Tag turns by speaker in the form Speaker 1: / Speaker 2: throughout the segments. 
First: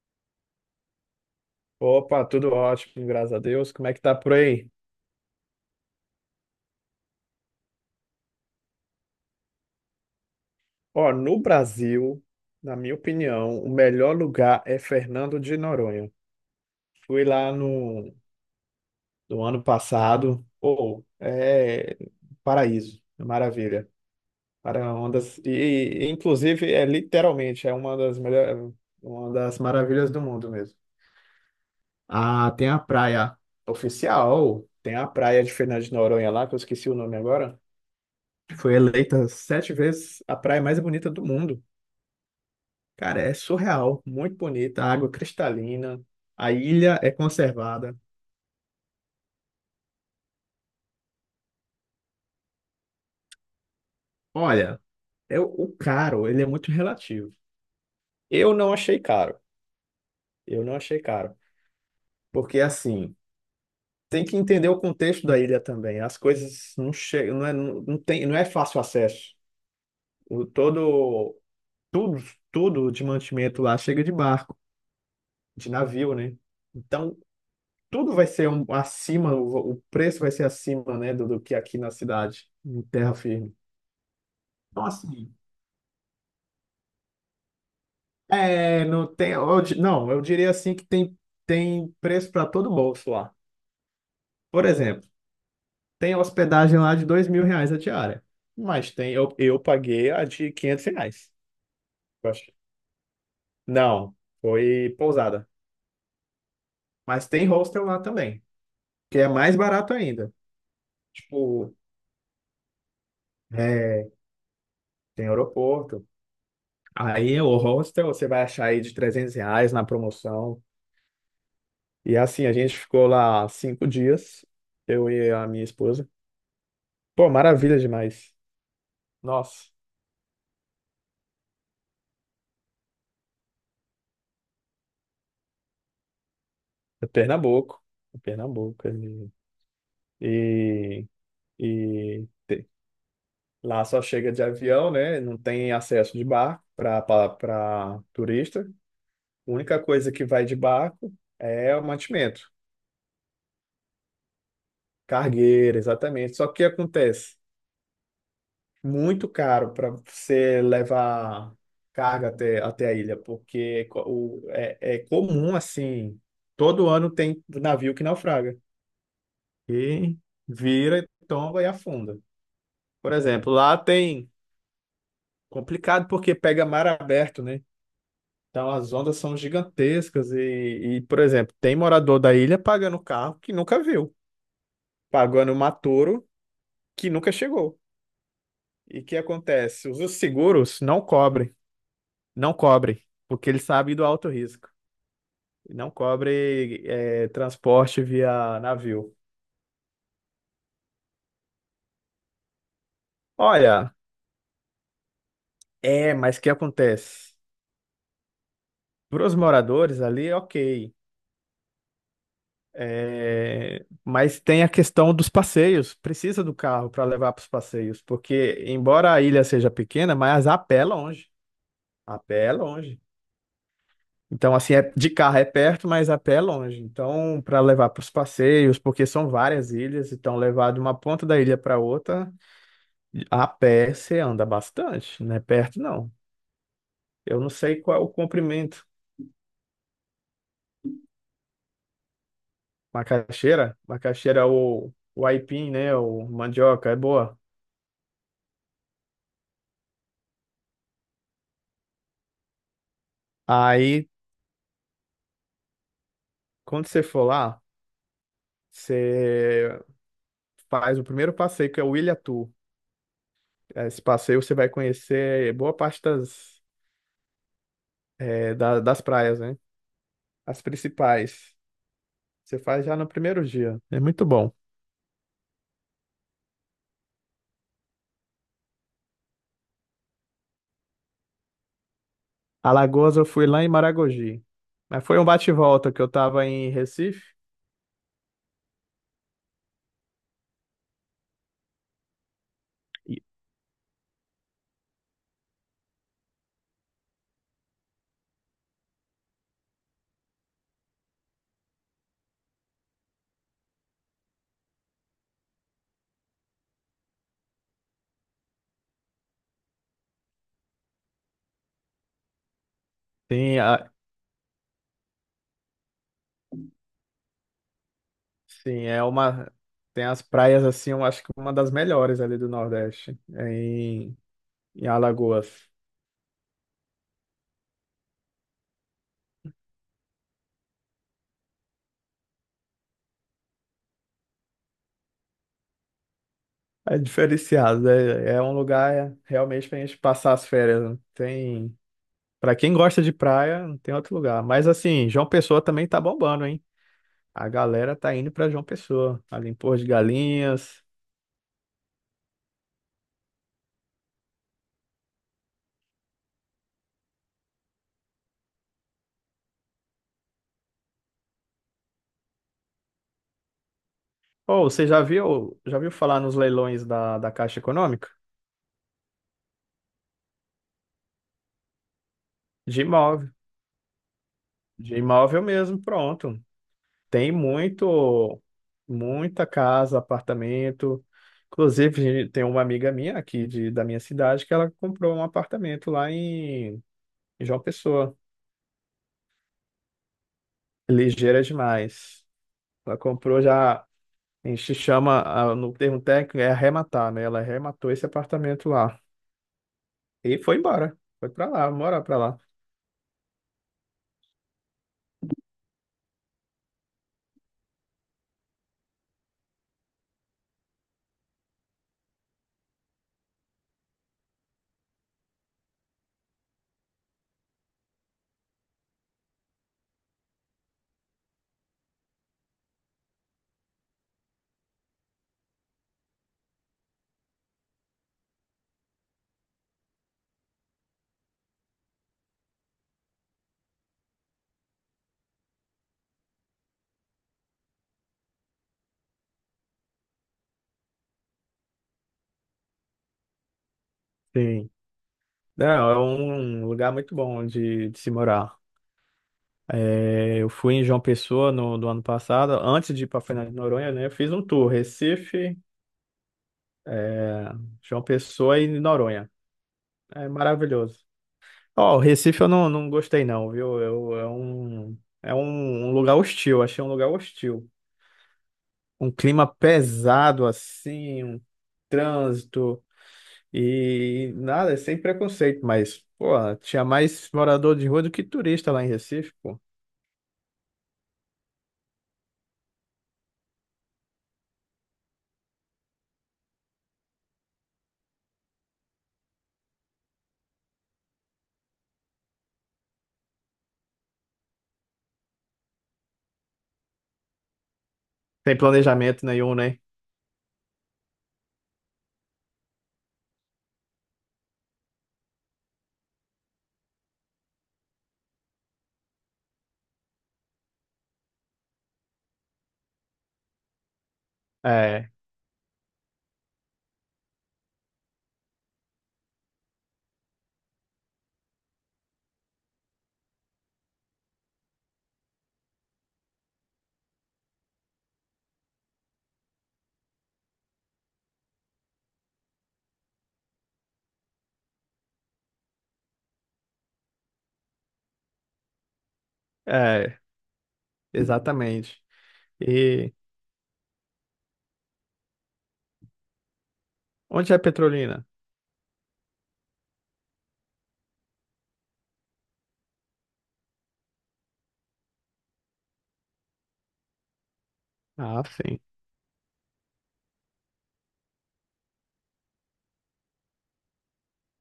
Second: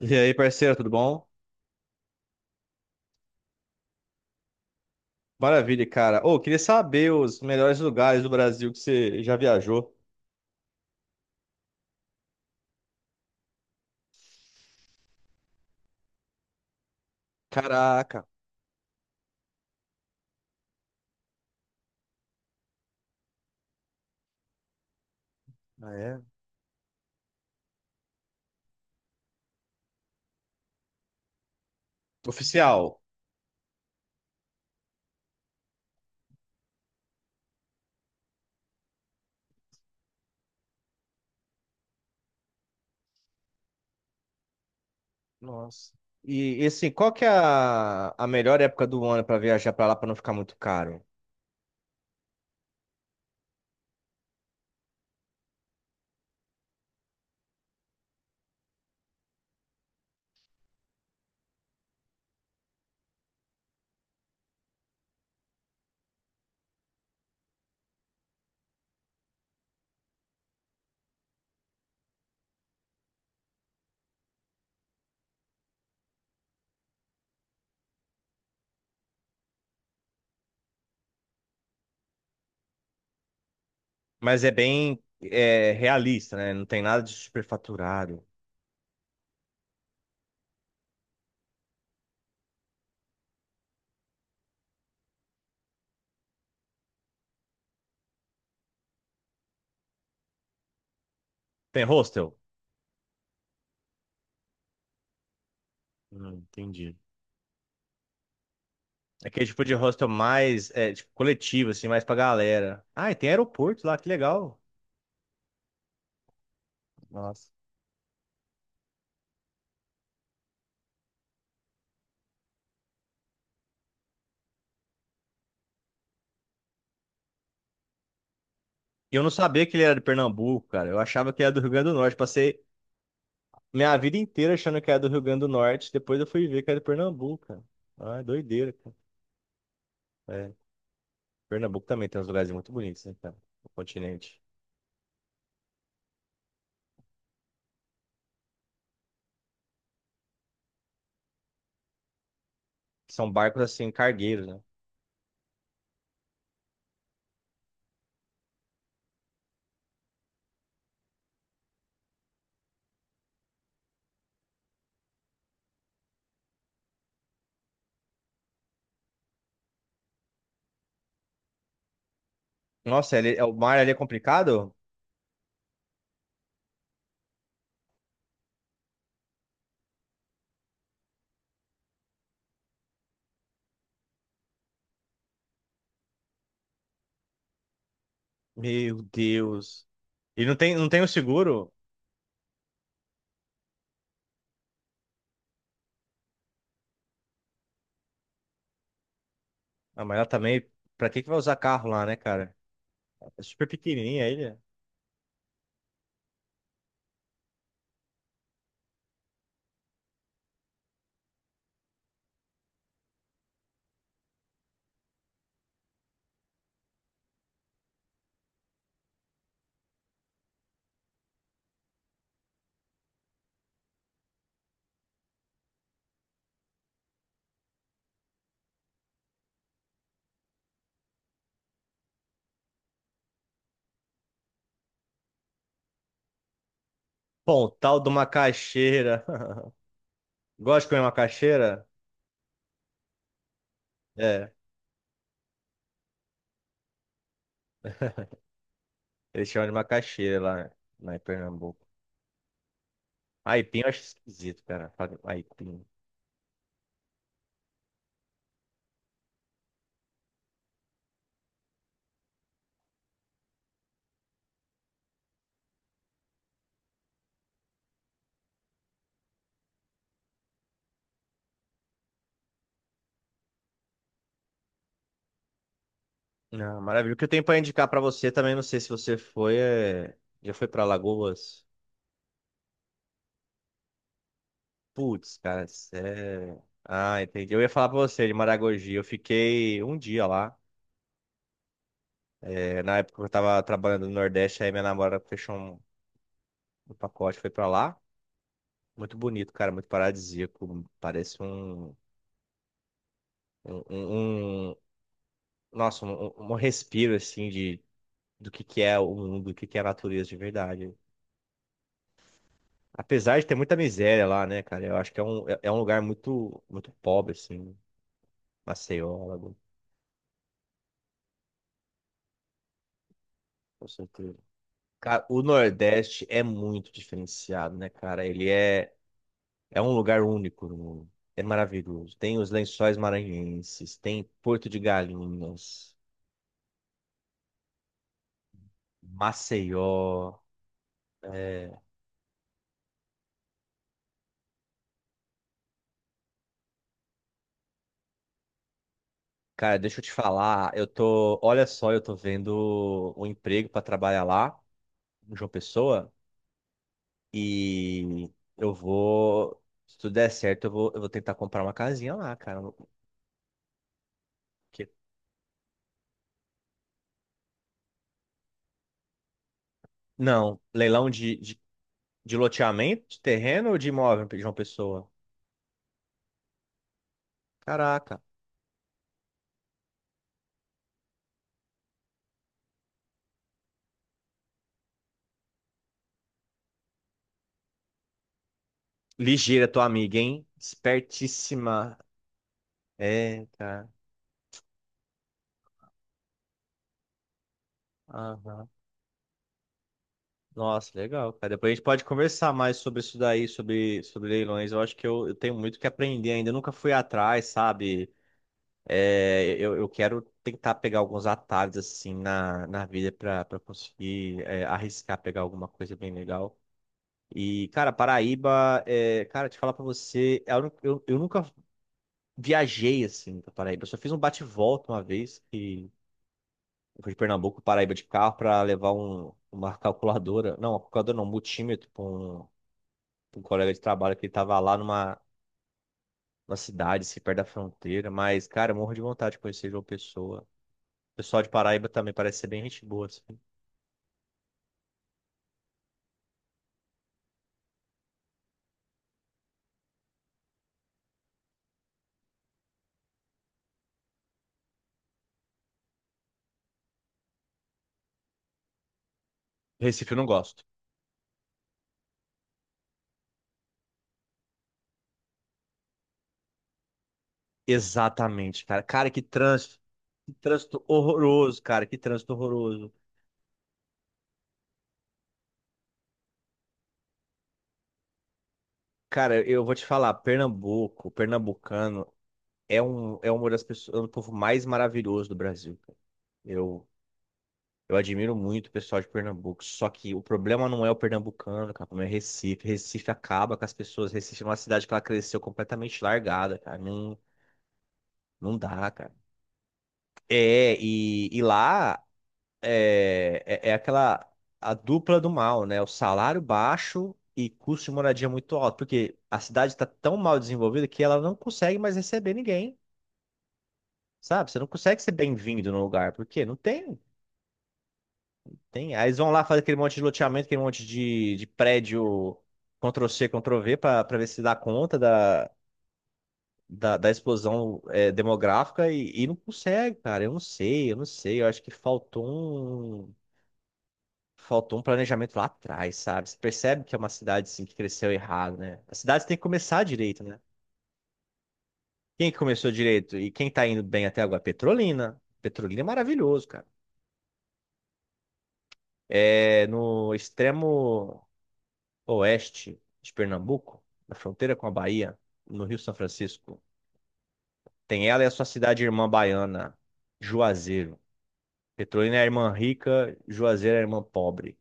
Speaker 1: E aí, parceiro, tudo bom?
Speaker 2: Opa, tudo ótimo, graças a Deus. Como é que tá por aí?
Speaker 1: Maravilha, cara. Ô, queria saber os melhores lugares do Brasil que você já viajou.
Speaker 2: Ó, no Brasil, na minha opinião, o melhor lugar é Fernando de Noronha. Fui lá no,
Speaker 1: Caraca,
Speaker 2: no ano passado, ou é paraíso, é maravilha. Para ondas e,
Speaker 1: ah,
Speaker 2: e,
Speaker 1: é?
Speaker 2: inclusive é literalmente uma das melhores, uma das maravilhas do mundo mesmo. Ah, tem a
Speaker 1: Oficial.
Speaker 2: praia oficial, tem a praia de Fernando de Noronha lá, que eu esqueci o nome agora. Foi eleita 7 vezes a praia mais bonita do mundo. Cara, é surreal, muito bonita, a água
Speaker 1: Nossa.
Speaker 2: cristalina, a
Speaker 1: Assim,
Speaker 2: ilha é
Speaker 1: qual que é
Speaker 2: conservada.
Speaker 1: a melhor época do ano pra viajar pra lá pra não ficar muito caro?
Speaker 2: Olha, é o caro, ele é muito relativo. Eu não achei caro, eu não achei caro, porque assim, tem que entender o contexto da ilha também. As coisas não chegam, não é, não tem, não é fácil acesso. O todo, tudo, tudo de mantimento lá chega de barco, de navio, né? Então, tudo vai ser acima, o preço vai ser acima, né, do que aqui na cidade, em terra firme.
Speaker 1: Mas é
Speaker 2: Então,
Speaker 1: bem
Speaker 2: assim,
Speaker 1: realista, né? Não tem nada de superfaturado.
Speaker 2: não tem, não, eu diria assim que tem preço para todo bolso lá. Por exemplo, tem hospedagem lá de R$ 2.000 a diária, mas tem, eu paguei a de R$ 500.
Speaker 1: Tem
Speaker 2: Eu
Speaker 1: hostel.
Speaker 2: acho. Não, foi pousada.
Speaker 1: Não, entendi.
Speaker 2: Mas tem hostel lá também, que é
Speaker 1: Aquele
Speaker 2: mais
Speaker 1: tipo de
Speaker 2: barato
Speaker 1: hostel
Speaker 2: ainda.
Speaker 1: mais tipo, coletivo,
Speaker 2: Tipo,
Speaker 1: assim, mais pra galera. Ah, e tem aeroporto lá, que
Speaker 2: é,
Speaker 1: legal.
Speaker 2: tem aeroporto. Aí
Speaker 1: Nossa.
Speaker 2: o hostel você vai achar aí de R$ 300 na promoção. E assim, a gente ficou lá 5 dias, eu e a minha esposa. Pô, maravilha demais.
Speaker 1: E eu não sabia
Speaker 2: Nossa,
Speaker 1: que ele era de Pernambuco, cara. Eu achava que era do Rio Grande do Norte. Passei minha vida inteira achando que era do Rio Grande do Norte. Depois eu fui ver que era de
Speaker 2: é
Speaker 1: Pernambuco, cara.
Speaker 2: Pernambuco.
Speaker 1: Ah,
Speaker 2: É
Speaker 1: é doideira,
Speaker 2: Pernambuco.
Speaker 1: cara. É.
Speaker 2: E,
Speaker 1: Pernambuco também tem uns
Speaker 2: e
Speaker 1: lugares
Speaker 2: te-
Speaker 1: muito bonitos, né, cara? O
Speaker 2: lá só chega
Speaker 1: continente.
Speaker 2: de avião, né? Não tem acesso de barco para turista. A única coisa que vai de barco é o mantimento,
Speaker 1: São barcos, assim, cargueiros, né?
Speaker 2: cargueira, exatamente. Só que o que acontece? Muito caro para você levar carga até a ilha, porque é comum assim, todo ano tem navio que naufraga e vira, tomba e afunda. Por
Speaker 1: Nossa,
Speaker 2: exemplo,
Speaker 1: o mar
Speaker 2: lá
Speaker 1: ali é
Speaker 2: tem
Speaker 1: complicado?
Speaker 2: complicado porque pega mar aberto, né? Então as ondas são gigantescas e, por exemplo, tem morador da ilha pagando carro que nunca viu, pagando matouro que nunca chegou. E
Speaker 1: Meu
Speaker 2: o que
Speaker 1: Deus.
Speaker 2: acontece? Os
Speaker 1: E não tem,
Speaker 2: seguros
Speaker 1: não
Speaker 2: não
Speaker 1: tem o
Speaker 2: cobrem.
Speaker 1: seguro?
Speaker 2: Não cobre, porque ele sabe do alto risco. Não cobre transporte via navio.
Speaker 1: Ah, mas ela também... Pra que que vai usar carro lá, né, cara? É super
Speaker 2: Olha,
Speaker 1: pequenininha a ilha.
Speaker 2: mas o que acontece? Para os moradores ali, ok. É, mas tem a questão dos passeios. Precisa do carro para levar para os passeios, porque embora a ilha seja pequena, mas a pé é longe. A pé é longe. Então, assim, de carro é perto, mas a pé é longe. Então, para levar para os passeios, porque são várias ilhas, então levar de uma ponta da ilha para outra. A pé você anda bastante, não é perto não. Eu não sei qual
Speaker 1: Pontal
Speaker 2: é o
Speaker 1: do
Speaker 2: comprimento.
Speaker 1: Macaxeira. Gosta de comer macaxeira?
Speaker 2: Macaxeira? Macaxeira é
Speaker 1: É.
Speaker 2: o aipim, né? O mandioca, é boa.
Speaker 1: Eles chamam de macaxeira lá, lá em Pernambuco. Aipim eu acho
Speaker 2: Aí,
Speaker 1: esquisito, cara. Fala Aipim.
Speaker 2: quando você for lá, você faz o primeiro passeio, que é o Ilhatu. Esse passeio você vai conhecer boa parte das das praias, né? As principais. Você faz já no primeiro dia. É muito bom.
Speaker 1: Não, maravilha. O que eu tenho pra indicar pra você também, não sei se você foi, é... já foi pra Lagoas?
Speaker 2: Alagoas eu fui lá em Maragogi. Mas foi um
Speaker 1: Putz, cara,
Speaker 2: bate-volta que eu tava
Speaker 1: sério.
Speaker 2: em
Speaker 1: Ah,
Speaker 2: Recife.
Speaker 1: entendi. Eu ia falar pra você de Maragogi. Eu fiquei um dia lá. É, na
Speaker 2: E.
Speaker 1: época eu tava trabalhando no Nordeste, aí minha namorada fechou um pacote, foi pra lá. Muito bonito, cara, muito paradisíaco. Parece um, um, um- nossa, um respiro assim de do que é o mundo, do que é a natureza de verdade. Apesar de ter
Speaker 2: Tem.
Speaker 1: muita miséria lá, né, cara? Eu acho que é um, é é um lugar muito, muito pobre, assim,
Speaker 2: Sim, é
Speaker 1: Maceió,
Speaker 2: uma.
Speaker 1: Alagoas,
Speaker 2: Tem as praias assim, eu acho que uma das melhores ali do Nordeste,
Speaker 1: com
Speaker 2: em,
Speaker 1: certeza.
Speaker 2: em
Speaker 1: Cara, o
Speaker 2: Alagoas.
Speaker 1: Nordeste é muito diferenciado, né, cara? Ele é, é um lugar único no mundo. É maravilhoso. Tem os Lençóis Maranhenses, tem Porto de Galinhas,
Speaker 2: É diferenciado, é um lugar realmente pra gente passar
Speaker 1: Maceió.
Speaker 2: as férias. Não tem.
Speaker 1: É.
Speaker 2: Pra quem gosta de praia, não tem outro lugar. Mas assim, João Pessoa também tá bombando, hein? A galera tá indo pra João Pessoa, ali em
Speaker 1: Cara,
Speaker 2: Porto de
Speaker 1: deixa eu te falar,
Speaker 2: Galinhas.
Speaker 1: eu tô, olha só, eu tô vendo um emprego para trabalhar lá, em João Pessoa. E eu vou, se tudo der certo, eu vou tentar comprar uma casinha lá, cara.
Speaker 2: Ou você
Speaker 1: Porque-
Speaker 2: já viu falar nos leilões da Caixa Econômica?
Speaker 1: não, leilão de
Speaker 2: De
Speaker 1: loteamento, de
Speaker 2: imóvel.
Speaker 1: terreno ou de imóvel de uma
Speaker 2: De
Speaker 1: pessoa?
Speaker 2: imóvel mesmo, pronto. Tem
Speaker 1: Caraca.
Speaker 2: muita casa, apartamento. Inclusive, tem uma amiga minha aqui da minha cidade que ela comprou um apartamento lá em João Pessoa.
Speaker 1: Ligeira tua amiga, hein?
Speaker 2: É ligeira
Speaker 1: Espertíssima.
Speaker 2: demais. Ela comprou
Speaker 1: É,
Speaker 2: já,
Speaker 1: cara.
Speaker 2: a gente chama, no termo técnico, é arrematar, né? Ela arrematou esse
Speaker 1: Aham.
Speaker 2: apartamento lá. E foi
Speaker 1: Nossa,
Speaker 2: embora. Foi
Speaker 1: legal,
Speaker 2: pra
Speaker 1: cara.
Speaker 2: lá,
Speaker 1: Depois a gente
Speaker 2: morar
Speaker 1: pode
Speaker 2: pra lá.
Speaker 1: conversar mais sobre isso daí, sobre, sobre leilões. Eu acho que eu tenho muito o que aprender ainda. Eu nunca fui atrás, sabe? É, eu quero tentar pegar alguns atalhos assim na, na vida para conseguir é, arriscar pegar alguma coisa bem legal. E, cara, Paraíba, é, cara, te falar pra você, é a única- nunca viajei assim pra Paraíba. Eu só fiz um bate-volta uma vez que eu fui de Pernambuco, Paraíba de carro pra levar uma calculadora não, um multímetro pra um colega de trabalho que ele tava lá numa, numa cidade, assim, perto da fronteira. Mas, cara, eu morro de vontade de conhecer João Pessoa. O pessoal de Paraíba também parece ser bem gente boa. Assim.
Speaker 2: Sim. Não, é um lugar muito bom de se morar. É, eu fui em João Pessoa no, do ano passado, antes de ir para Fernando de Noronha, né? Eu fiz um tour, Recife, é, João Pessoa e Noronha.
Speaker 1: Recife eu não
Speaker 2: É
Speaker 1: gosto.
Speaker 2: maravilhoso. Ó, o Recife eu não gostei não, viu? Eu, é um, um lugar hostil, achei um lugar hostil.
Speaker 1: Exatamente, cara. Cara,
Speaker 2: Um
Speaker 1: que
Speaker 2: clima
Speaker 1: trânsito. Que
Speaker 2: pesado
Speaker 1: trânsito
Speaker 2: assim, um
Speaker 1: horroroso, cara. Que trânsito
Speaker 2: trânsito
Speaker 1: horroroso.
Speaker 2: e nada, sem preconceito, mas, pô, tinha mais morador de rua do que turista lá em Recife,
Speaker 1: Cara,
Speaker 2: pô.
Speaker 1: eu vou te falar, Pernambuco, pernambucano é um é uma das pessoas, é um povo mais maravilhoso do Brasil, cara. Eu eu admiro muito o pessoal de Pernambuco, só que o problema não é o pernambucano, cara, o problema é Recife. Recife acaba com as pessoas. Recife é uma cidade que ela cresceu completamente largada, cara. Não não
Speaker 2: Sem
Speaker 1: dá, cara.
Speaker 2: planejamento nenhum, né?
Speaker 1: É, e lá é, é, é aquela a dupla do mal, né? O salário baixo e custo de moradia muito alto, porque a cidade está tão mal desenvolvida que ela não consegue mais receber ninguém, sabe? Você não consegue
Speaker 2: É.
Speaker 1: ser bem-vindo no lugar, porque não tem, tem. Aí eles vão lá fazer aquele monte de loteamento, aquele monte de prédio Ctrl-C, Ctrl-V para ver se dá conta da. Da explosão é, demográfica e não consegue, cara. Eu não sei, eu não sei. Eu acho que faltou um planejamento lá atrás, sabe? Você percebe que é uma cidade assim, que cresceu errado, né? As cidades têm que começar
Speaker 2: É,
Speaker 1: direito, né?
Speaker 2: exatamente.
Speaker 1: Quem que começou
Speaker 2: E
Speaker 1: direito e quem tá indo bem até agora? Petrolina. Petrolina é maravilhoso, cara.
Speaker 2: onde é Petrolina?
Speaker 1: É no extremo oeste de Pernambuco, na fronteira com a Bahia, no Rio São Francisco. Tem ela e a
Speaker 2: Ah,
Speaker 1: sua
Speaker 2: sim.
Speaker 1: cidade irmã baiana, Juazeiro. Petrolina é a irmã rica, Juazeiro é a irmã pobre.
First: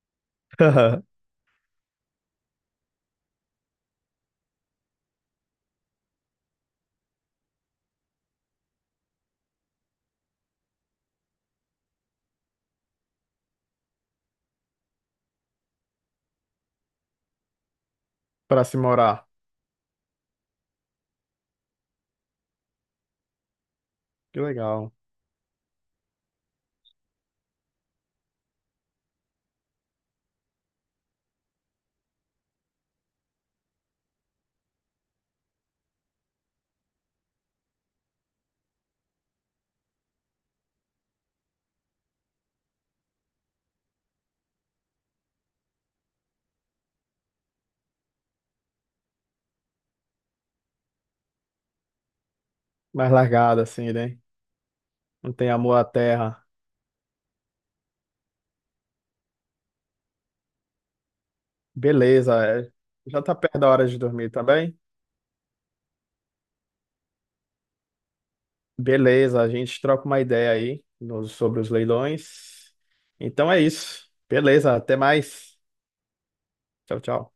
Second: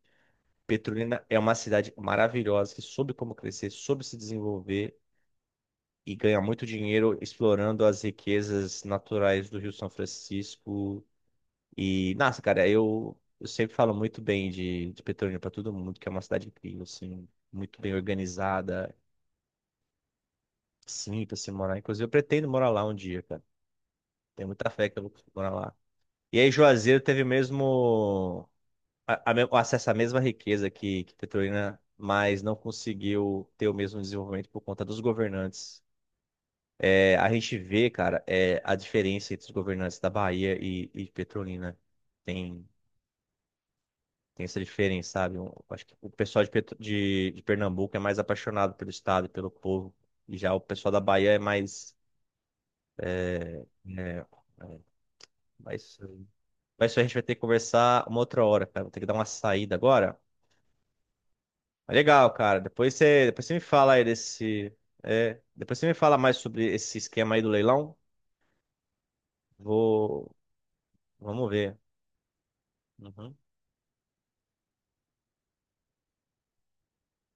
Speaker 1: Petrolina é uma cidade maravilhosa que soube como crescer, soube se desenvolver e ganha muito dinheiro explorando as riquezas naturais do Rio São Francisco. E, nossa, cara, eu sempre falo muito bem de Petrolina para todo mundo, que é uma cidade incrível, assim, muito bem
Speaker 2: Para se
Speaker 1: organizada,
Speaker 2: morar.
Speaker 1: simples se morar. Inclusive, eu pretendo morar lá um dia, cara.
Speaker 2: Que
Speaker 1: Tenho muita fé
Speaker 2: legal.
Speaker 1: que eu vou conseguir morar lá. E aí, Juazeiro teve mesmo o acesso à mesma riqueza que Petrolina, mas não conseguiu ter o mesmo desenvolvimento por conta dos governantes. É, a gente vê, cara, é, a diferença entre os governantes da Bahia e Petrolina. Tem, tem essa diferença, sabe? Um- acho que o pessoal de Pernambuco é mais apaixonado pelo Estado e pelo povo. E já o pessoal da Bahia é mais.
Speaker 2: Mais largada, assim, né?
Speaker 1: É,
Speaker 2: Não tem amor à
Speaker 1: mas,
Speaker 2: terra.
Speaker 1: mas isso a gente vai ter que conversar uma outra hora, cara. Vou ter que dar uma saída agora. Mas legal,
Speaker 2: Beleza.
Speaker 1: cara.
Speaker 2: É. Já tá
Speaker 1: Depois você me
Speaker 2: perto da hora
Speaker 1: fala
Speaker 2: de
Speaker 1: aí
Speaker 2: dormir
Speaker 1: desse.
Speaker 2: também?
Speaker 1: É, depois você me fala mais sobre esse esquema aí do leilão.
Speaker 2: Beleza. A gente troca uma
Speaker 1: Vou.
Speaker 2: ideia aí
Speaker 1: Vamos
Speaker 2: sobre os
Speaker 1: ver.
Speaker 2: leilões.
Speaker 1: Uhum.
Speaker 2: Então é isso. Beleza. Até mais. Tchau, tchau.